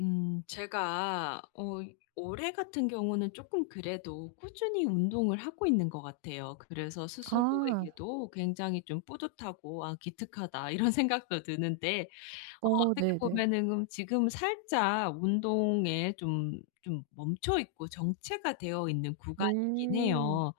제가 올해 같은 경우는 조금 그래도 꾸준히 운동을 하고 있는 것 같아요. 그래서 아. 스스로에게도 굉장히 좀 뿌듯하고 '아 기특하다.' 이런 생각도 드는데 어 어떻게 네네. 보면은 지금 살짝 운동에 좀 멈춰 있고 정체가 되어 있는 구간이긴 음. 해요.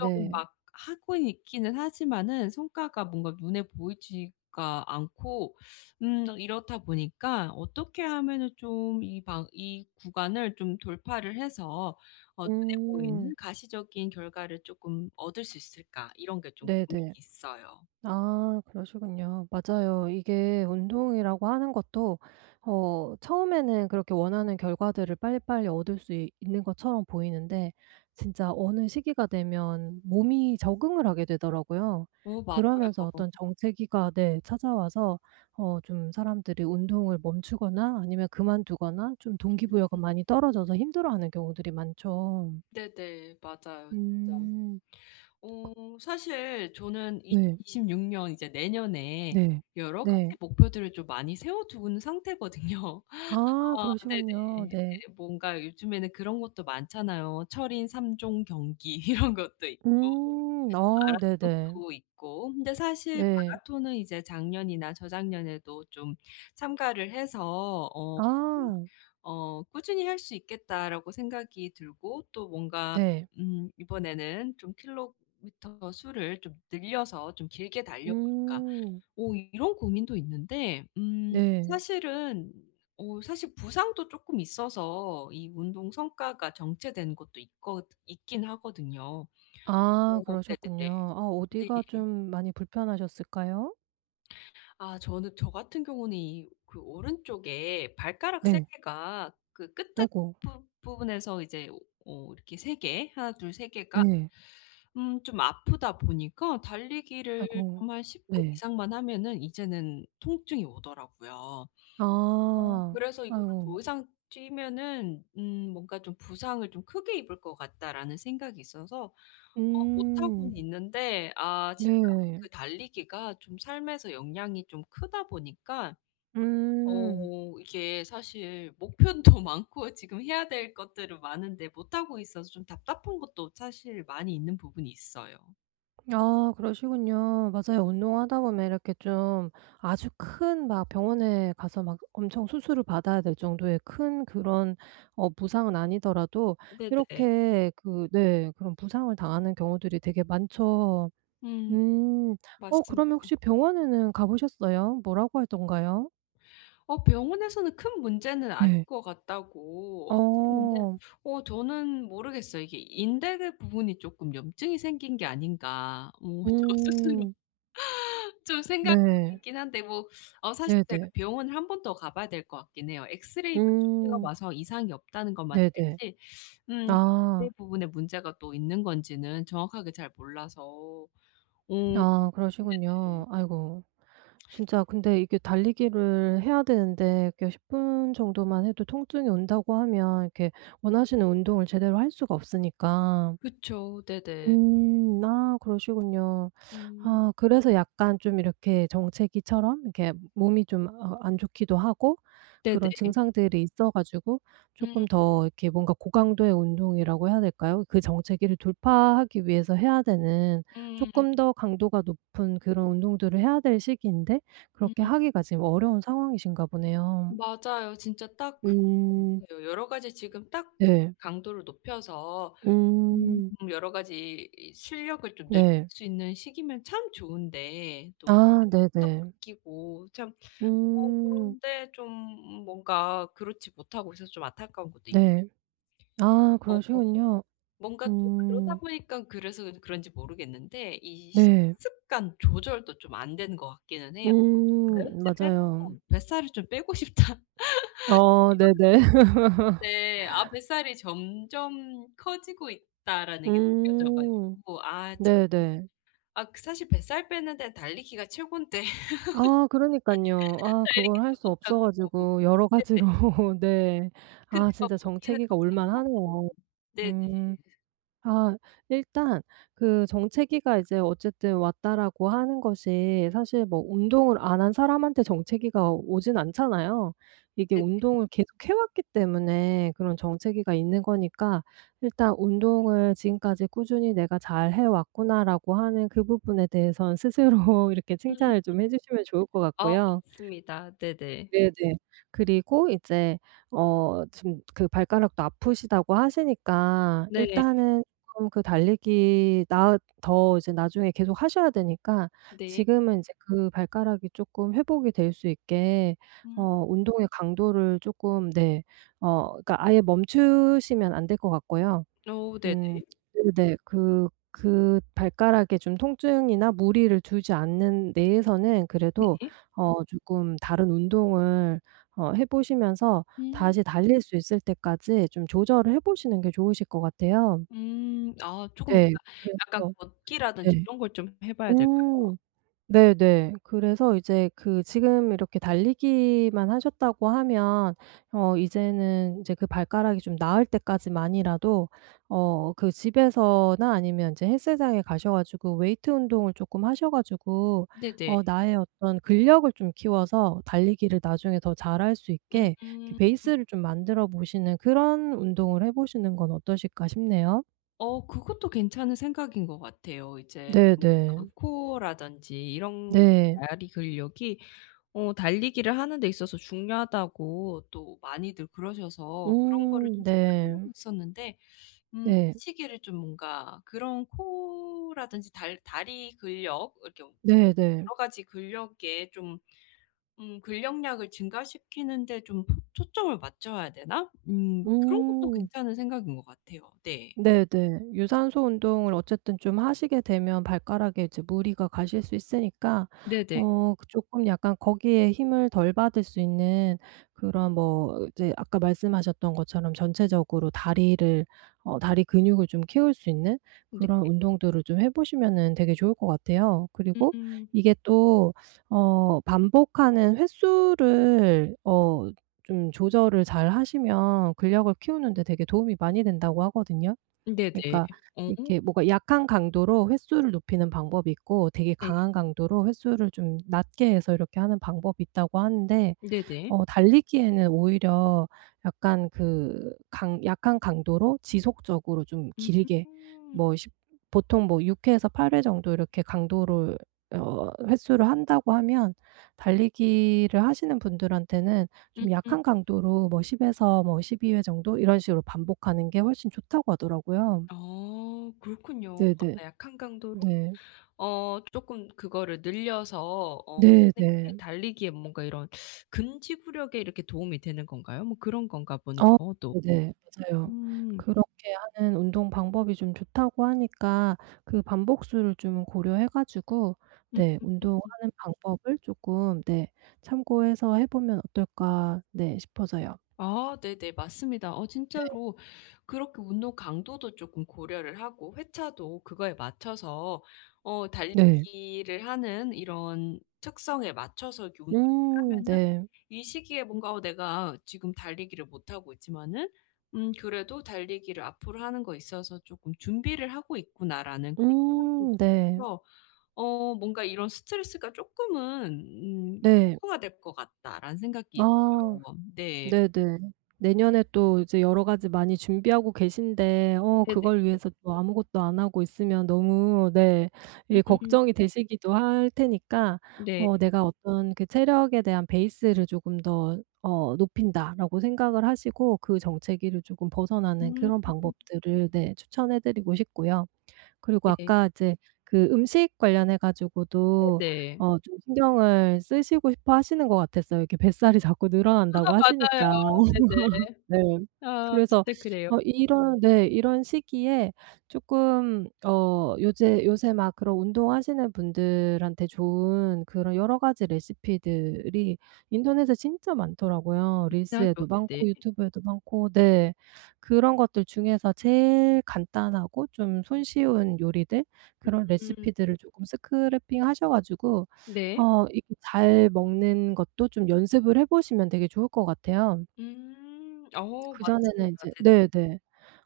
노력을 막 하고 있기는 하지만은 성과가 뭔가 눈에 보이지가 않고 이렇다 보니까 어떻게 하면은 좀 이 구간을 좀 돌파를 해서 눈에 음. 보이는 가시적인 결과를 쪼끔 얻을 수 있을까? 이런 게 좀 고민이 네네. 있어요. 아 그러시군요. 맞아요. 이게 운동이라고 하는 것도 어 처음에는 그렇게 원하는 결과들을 빨리빨리 얻을 수 있 있는 것처럼 보이는데 진짜 어느 시기가 되면 몸이 적응을 하게 되더라고요. 어 그러면서 맞아요. 어떤 정체기가 네 찾아와서 어 좀 사람들이 운동을 멈추거나 아니면 그만두거나 좀 동기부여가 많이 떨어져서 힘들어하는 경우들이 많죠. 네네. 맞아요, 진짜. 음. 어 사실 저는 네. 2026년, 이제 내년에 네. 여러 가지 네. 목표들을 좀 많이 세워 둔 상태거든요. 아 아, 그러시군요. 네네. 네. 네. 뭔가 요즘에는 그런 것도 많잖아요. 철인 3종 경기 이런 것도 있고 음. 아 네네. 마라톤도 있고. 근데 사실 네. 마라톤은 이제 작년이나 저작년에도 좀 참가를 해서 좀 아 '꾸준히 할 수 있겠다.'라고 생각이 들고 또 뭔가 네. 이번에는 좀 킬로미터 수를 좀 늘려서 좀 길게 달려 볼까. 음. 오, 이런 고민도 있는데 네. 사실은 사실 부상도 조금 있어서 이 운동 성과가 정체된 것도 있거 있긴 하거든요. 아 어 그러셨군요. 네네네. 아 네. 어디가 좀 많이 불편하셨을까요? 아, 저는 저 같은 경우는 이 그 오른쪽에 발가락 3 네. 개가 그 끝에 아이고. 부 부분에서 이제 이렇게 3개, 하나 둘 세 개가 네. 좀 아프다 보니까 달리기를 아이고. 정말 10분 네. 이상만 하면은 이제는 통증이 오더라고요. 아. 그래서 '이거를 아이고. 더 이상 뛰면은 뭔가 좀 부상을 좀 크게 입을 것 같다.'라는 생각이 있어서 음. 못하고는 있는데 아, 진짜 네. 그 달리기가 좀 삶에서 영향이 좀 크다 보니까 음. 이게 사실 목표도 많고 지금 해야 될 것들은 많은데 못하고 있어서 좀 답답한 것도 사실 많이 있는 부분이 있어요. 아 그러시군요. 맞아요. 운동하다 보면 이렇게 좀 아주 큰 막 병원에 가서 막 엄청 수술을 받아야 될 정도의 큰 그런 어 부상은 아니더라도 네네. 이렇게 그 네 그런 부상을 당하는 경우들이 되게 많죠. 음 음. 어 그러면 혹시 맞습니다. 병원에는 가 보셨어요? 뭐라고 하던가요? 병원에서는 큰 문제는 아닐 네. 것 같다고 하시는데 어. 저는 모르겠어요. 이게 인대 그 부분이 조금 염증이 생긴 게 아닌가 뭐 저 스스로 음. 좀 생각하고 네. 있긴 한데 뭐 사실 제가 네네. 병원을 한 번 더 가 봐야 될 것 같긴 해요. 엑스레이만 좀 찍어 음. 봐서 이상이 없다는 것만 네네. 알지 음 아. 인대 부분에 문제가 또 있는 건지는 정확하게 잘 몰라서. 어 아 네. 그러시군요. 아이고. 진짜 근데 이게 달리기를 해야 되는데 이렇게 10분 정도만 해도 통증이 온다고 하면 이렇게 원하시는 운동을 제대로 할 수가 없으니까 그쵸. 네네. 아 그러시군요. 음. 아 그래서 약간 좀 이렇게 정체기처럼 이렇게 몸이 좀 어 안 좋기도 하고 네네. 그런 증상들이 있어 가지고 조금 음. 더 이렇게 뭔가 고강도의 운동이라고 해야 될까요? 그 정체기를 돌파하기 위해서 해야 되는 음. 조금 더 강도가 높은 그런 운동들을 해야 될 시기인데 음. 그렇게 하기가 지금 어려운 상황이신가 보네요. 맞아요. 진짜 딱 그런 것 음. 같아요. 여러 가지 지금 딱 네. 강도를 높여서 음. 여러 가지 이 실력을 좀 늘릴 네. 수 있는 시기면 참 좋은데 또 아 또 네네. 바뀌고 참 음. 그런데 좀 뭔가 그렇지 못하고 있어서 좀 안타까운 것도 있고 네. 아 어, 그러시군요. 뭔가 또 그러다 음 보니까 그래서 그런지 모르겠는데 이 네. 식습관 조절도 좀 안 되는 것 같기는 해요. 다이어트를 맞아요. 해서 '뱃살을 좀 빼고 싶다.' 어 이런 네네. 생각이 드는데 아, 뱃살이 점점 커지고 있다라는 게 느껴져 음 가지고 아, 참. 네네. 아, 그 사실 뱃살 빼는 데는 달리기가 최곤데 아 그러니깐요. 아 그걸 할 달리기도 수 못 없어 하고. 가지고 여러 가지로 네네. 네. 근데 아 막 진짜 먹기는 정체기가 더 올 많이 먹고. 만하네요. 네네네네. 음. 아 일단 그 정체기가 이제 어쨌든 왔다라고 하는 것이 사실 뭐 운동을 안 한 사람한테 정체기가 오진 않잖아요. 이게 운동을 계속 해 왔기 때문에 그런 정체기가 있는 거니까 일단 '운동을 지금까지 꾸준히 내가 잘 해 왔구나.'라고 하는 그 부분에 대해선 스스로 이렇게 음. 칭찬을 좀 해 주시면 좋을 것 아, 같고요. 맞습니다. 네네. 네네. 그리고 이제 어 지금 그 발가락도 아프시다고 하시니까 네. 일단은 쪼끔 그 달리기 나 더 이제 나중에 계속 하셔야 되니까 네. 지금은 인제 그 발가락이 쪼끔 회복이 될 수 있게 음. 어 운동의 강도를 쪼끔 네 어 그러니까 아예 멈추시면 안 될 것 같고요. 어 네네. 음 네네. 그 발가락에 좀 통증이나 무리를 주지 않는 내에서는 그래도 네. 어 조금 다른 운동을 어 해 보시면서 음. 다시 달릴 수 있을 때까지 좀 조절을 해 보시는 게 좋으실 것 같아요. 음. 아, 쪼금 네. 뭔가 약간 그래서 걷기라든지 네. 이런 걸 좀 해 봐야 될까요? 음. 네네. 그래서 이제 그 지금 이렇게 달리기만 하셨다고 하면 어 이제는 이제 그 발가락이 좀 나을 때까지만이라도 어 그 집에서나 아니면 이제 헬스장에 가셔 가지고 웨이트 운동을 쪼끔 하셔 가지고 네네. 어 나의 어떤 근력을 좀 키워서 달리기를 나중에 더 잘할 수 있게 이렇게 음. 베이스를 좀 만들어 보시는 그런 운동을 해 보시는 건 어떠실까 싶네요. 그것도 괜찮은 생각인 것 같아요. 이제 네네. 뭔가 코어라든지 이런 네. 다리 근력이 달리기를 하는 데 있어서 중요하다고 또 많이들 그러셔서 그런 거를 좀 생각은 네. 하고 있었는데 음 네. 이 시기를 좀 뭔가 그런 코어라든지 달 다리 근력 이렇게 여러 네네. 가지 근력에 좀 '근력량을 증가시키는 데 좀 포 초점을 맞춰야 되나?' 그런 것도 음. 괜찮은 생각인 것 같아요. 네. 네네. 유산소 운동을 어쨌든 좀 하시게 되면 발가락에 이제 무리가 가실 수 있으니까 네네. 어 그쪼 약간 거기에 힘을 덜 받을 수 있는 그런 뭐 이제 아까 말씀하셨던 것처럼 전체적으로 다리를 어 다리 근육을 좀 키울 수 있는 네. 그런 운동들을 좀 해 보시면은 되게 좋을 것 같아요. 그리고 음. 이게 또 어 반복하는 횟수를 어 좀 조절을 잘 하시면 근력을 키우는 데 되게 도움이 많이 된다고 하거든요. 네네. 그러니까 어 이렇게 뭐가 약한 강도로 횟수를 높이는 방법이 있고 되게 네. 강한 강도로 횟수를 좀 낮게 해서 이렇게 하는 방법이 있다고 하는데 네네. 어 달리기에는 오히려 약간 그 강 약한 강도로 지속적으로 좀 음. 길게 뭐 십 보통 뭐 6 회에서 8회 정도 이렇게 강도를 어 횟수를 한다고 하면 달리기를 하시는 분들한테는 좀 음. 약한 강도로 뭐 10 에서 뭐 12회 정도 이런 식으로 반복하는 게 훨씬 좋다고 하더라고요. 아, 그렇군요. 네네. 아, 약한 강도로 네. 쪼끔 그거를 늘려서 어 하는 게 네네. 달리기에 뭔가 이런 근지구력에 이렇게 도움이 되는 건가요? 뭐 그런 건가 보네요 어 또. 네네. 맞아요. 음. 그렇게 하는 운동 방법이 좀 좋다고 하니까 그 반복수를 좀 고려해 가지고 네 운동하는 방법을 쪼끔 네 참고해서 해 보면 어떨까 네 싶어서요. 아 네네. 맞습니다. 네. 진짜로 그렇게 운동 강도도 조금 고려를 하고 회차도 그거에 맞춰서 네. 달리기를 하는 이런 특성에 맞춰서 이렇게 운동을 하면은 네. 이 시기에 뭔가 '어 내가 지금 달리기를 못하고 있지만은 그래도 달리기를 앞으로 하는 거 있어서 조금 준비를 하고 있구나.'라는 그런 생각도 들네. 어서 뭔가 이런 '스트레스가 조금은 음 네. 해소가 될 것 같다.'라는 생각이 아. 있어요. 네. 네네. 내년에 또 이제 여러 가지 많이 준비하고 계신데 어 네네. 그걸 위해서 또 아무것도 안 하고 있으면 너무 네 이 음 걱정이 되시기도 할 테니까 네. 어 '내가 어떤 그 체력에 대한 베이스를 조금 더 어 높인다.'라고 생각을 하시고 그 정체기를 조금 벗어나는 음 그런 방법들을 네 추천해 드리고 싶고요. 그리고 네. 아까 이제 그 음식 관련해 가지고도 네. 네. 어 좀 신경을 쓰시고 싶어 하시는 것 같았어요. 이렇게 뱃살이 자꾸 아, 늘어난다고 맞아요. 하시니까. 네네. 네. 아, 그래서 진짜 그래요. 어 이런 네 이런 시기에 쪼끔 어 요제 요새 막 그런 운동하시는 분들한테 좋은 그런 여러 가지 레시피들이 인터넷에 진짜 많더라고요. 그렇긴 하죠. 릴스에도 네네. 많고 유튜브에도 많고 네. 그런 것들 중에서 제일 간단하고 좀 손쉬운 요리들 그런 음 레시피들을 조금 스크래핑 하셔 가지고 네. 어 이게 잘 먹는 것도 좀 연습을 해 보시면 되게 좋을 것 같아요. 음. 어 그전에는 맞습니다. 이제 네. 네네.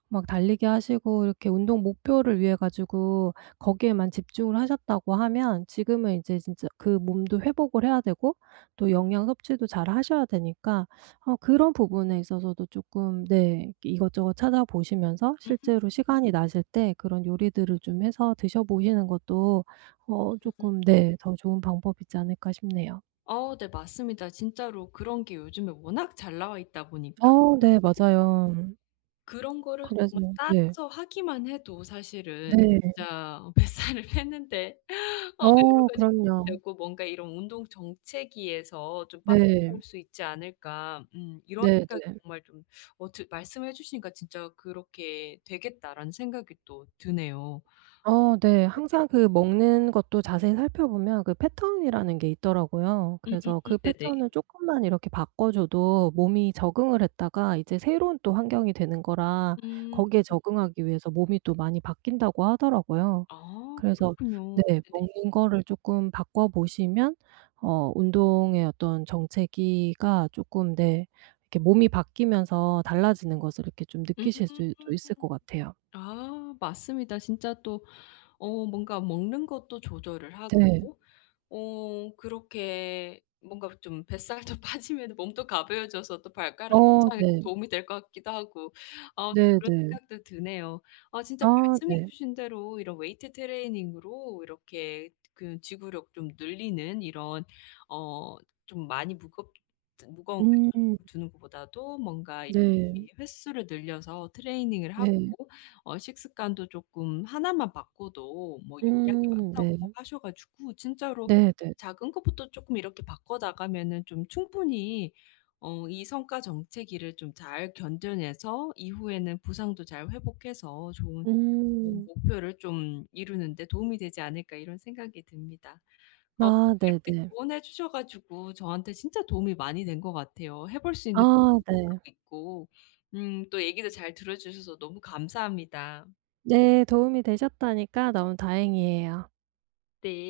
막 달리기 하시고 이렇게 운동 목표를 위해 가지고 거기에만 집중을 하셨다고 하면 지금은 이제 진짜 그 몸도 회복을 해야 되고 또 영양 섭취도 잘 하셔야 되니까 어 그런 부분에 있어서도 쪼끔 네 이것저것 찾아보시면서 실제로 시간이 나실 때 그런 요리들을 좀 해서 드셔보시는 것도 어 음. 쪼끔 네 더 좋은 방법이지 않을까 싶네요. 어네 맞습니다. 진짜로 그런 게 요즘에 워낙 잘 나와 있다 보니까, 어 네 네, 맞아요. 그런 거를 그래서 정말 네. 따라서 하기만 해도 사실은 네. 진짜 뱃살을 했는데 여러 어 가지 그럼요. 되고 뭔가 이런 운동 정체기에서 좀 네. 빠져나올 수 있지 않을까. 이런 네네. 생각이 정말 좀 어 드 말씀해 주시니까 진짜 '그렇게 되겠다.'라는 생각이 또 드네요. 어 네. 네네. 항상 그 먹는 것도 자세히 살펴보면 그 패턴이라는 게 있더라고요. 음. 그래서 그 네네. 패턴을 쪼끔만 이렇게 바꿔줘도 몸이 적응을 했다가 이제 새로운 또 환경이 되는 거라 음. 거기에 적응하기 위해서 몸이 또 많이 바뀐다고 하더라고요. 아, 그래서 그렇군요. 네 네네. 먹는 거를 쪼끔 바꿔보시면 어 운동의 어떤 정체기가 쪼끔 네 이렇게 몸이 바뀌면서 달라지는 것을 이렇게 좀 음. 느끼실 수도 있을 것 같아요. 아, 맞습니다. 진짜 또 뭔가 먹는 것도 조절을 하고 네. 그렇게 뭔가 좀 뱃살도 빠지면 몸도 가벼워져서 또 발가락 어 통창에도 네. 도움이 될 것 같기도 하고 그런 네네. 생각도 드네요. 아, 진짜 아 말씀해 네. 주신 대로 이런 웨이트 트레이닝으로 이렇게 그 지구력 좀 늘리는 이런 어 좀 많이 무겁 무거운 걸 음 두는 것보다도 뭔가 이 네. 횟수를 늘려서 트레이닝을 네. 하고 식습관도 조금 하나만 바꿔도 뭐 영향이 많다고 네. 하셔 가지고 진짜로 네네. 작은 것부터 조금 이렇게 바꿔 나가면은 좀 충분히 이 성과 정체기를 좀 잘 견뎌내서 이후에는 부상도 잘 회복해서 좋은 음. 목표를 좀 이루는 데 도움이 되지 않을까 이런 생각이 듭니다. 어 아 이렇게 네네. 조언해 주셔 가지고 저한테 진짜 도움이 많이 된 것 같아요. 해볼 수 있는 아 것도 바로 네. 있고 또 얘기도 잘 들어 주셔서 너무 감사합니다. 네 도움이 되셨다니까 너무 다행이에요. 네.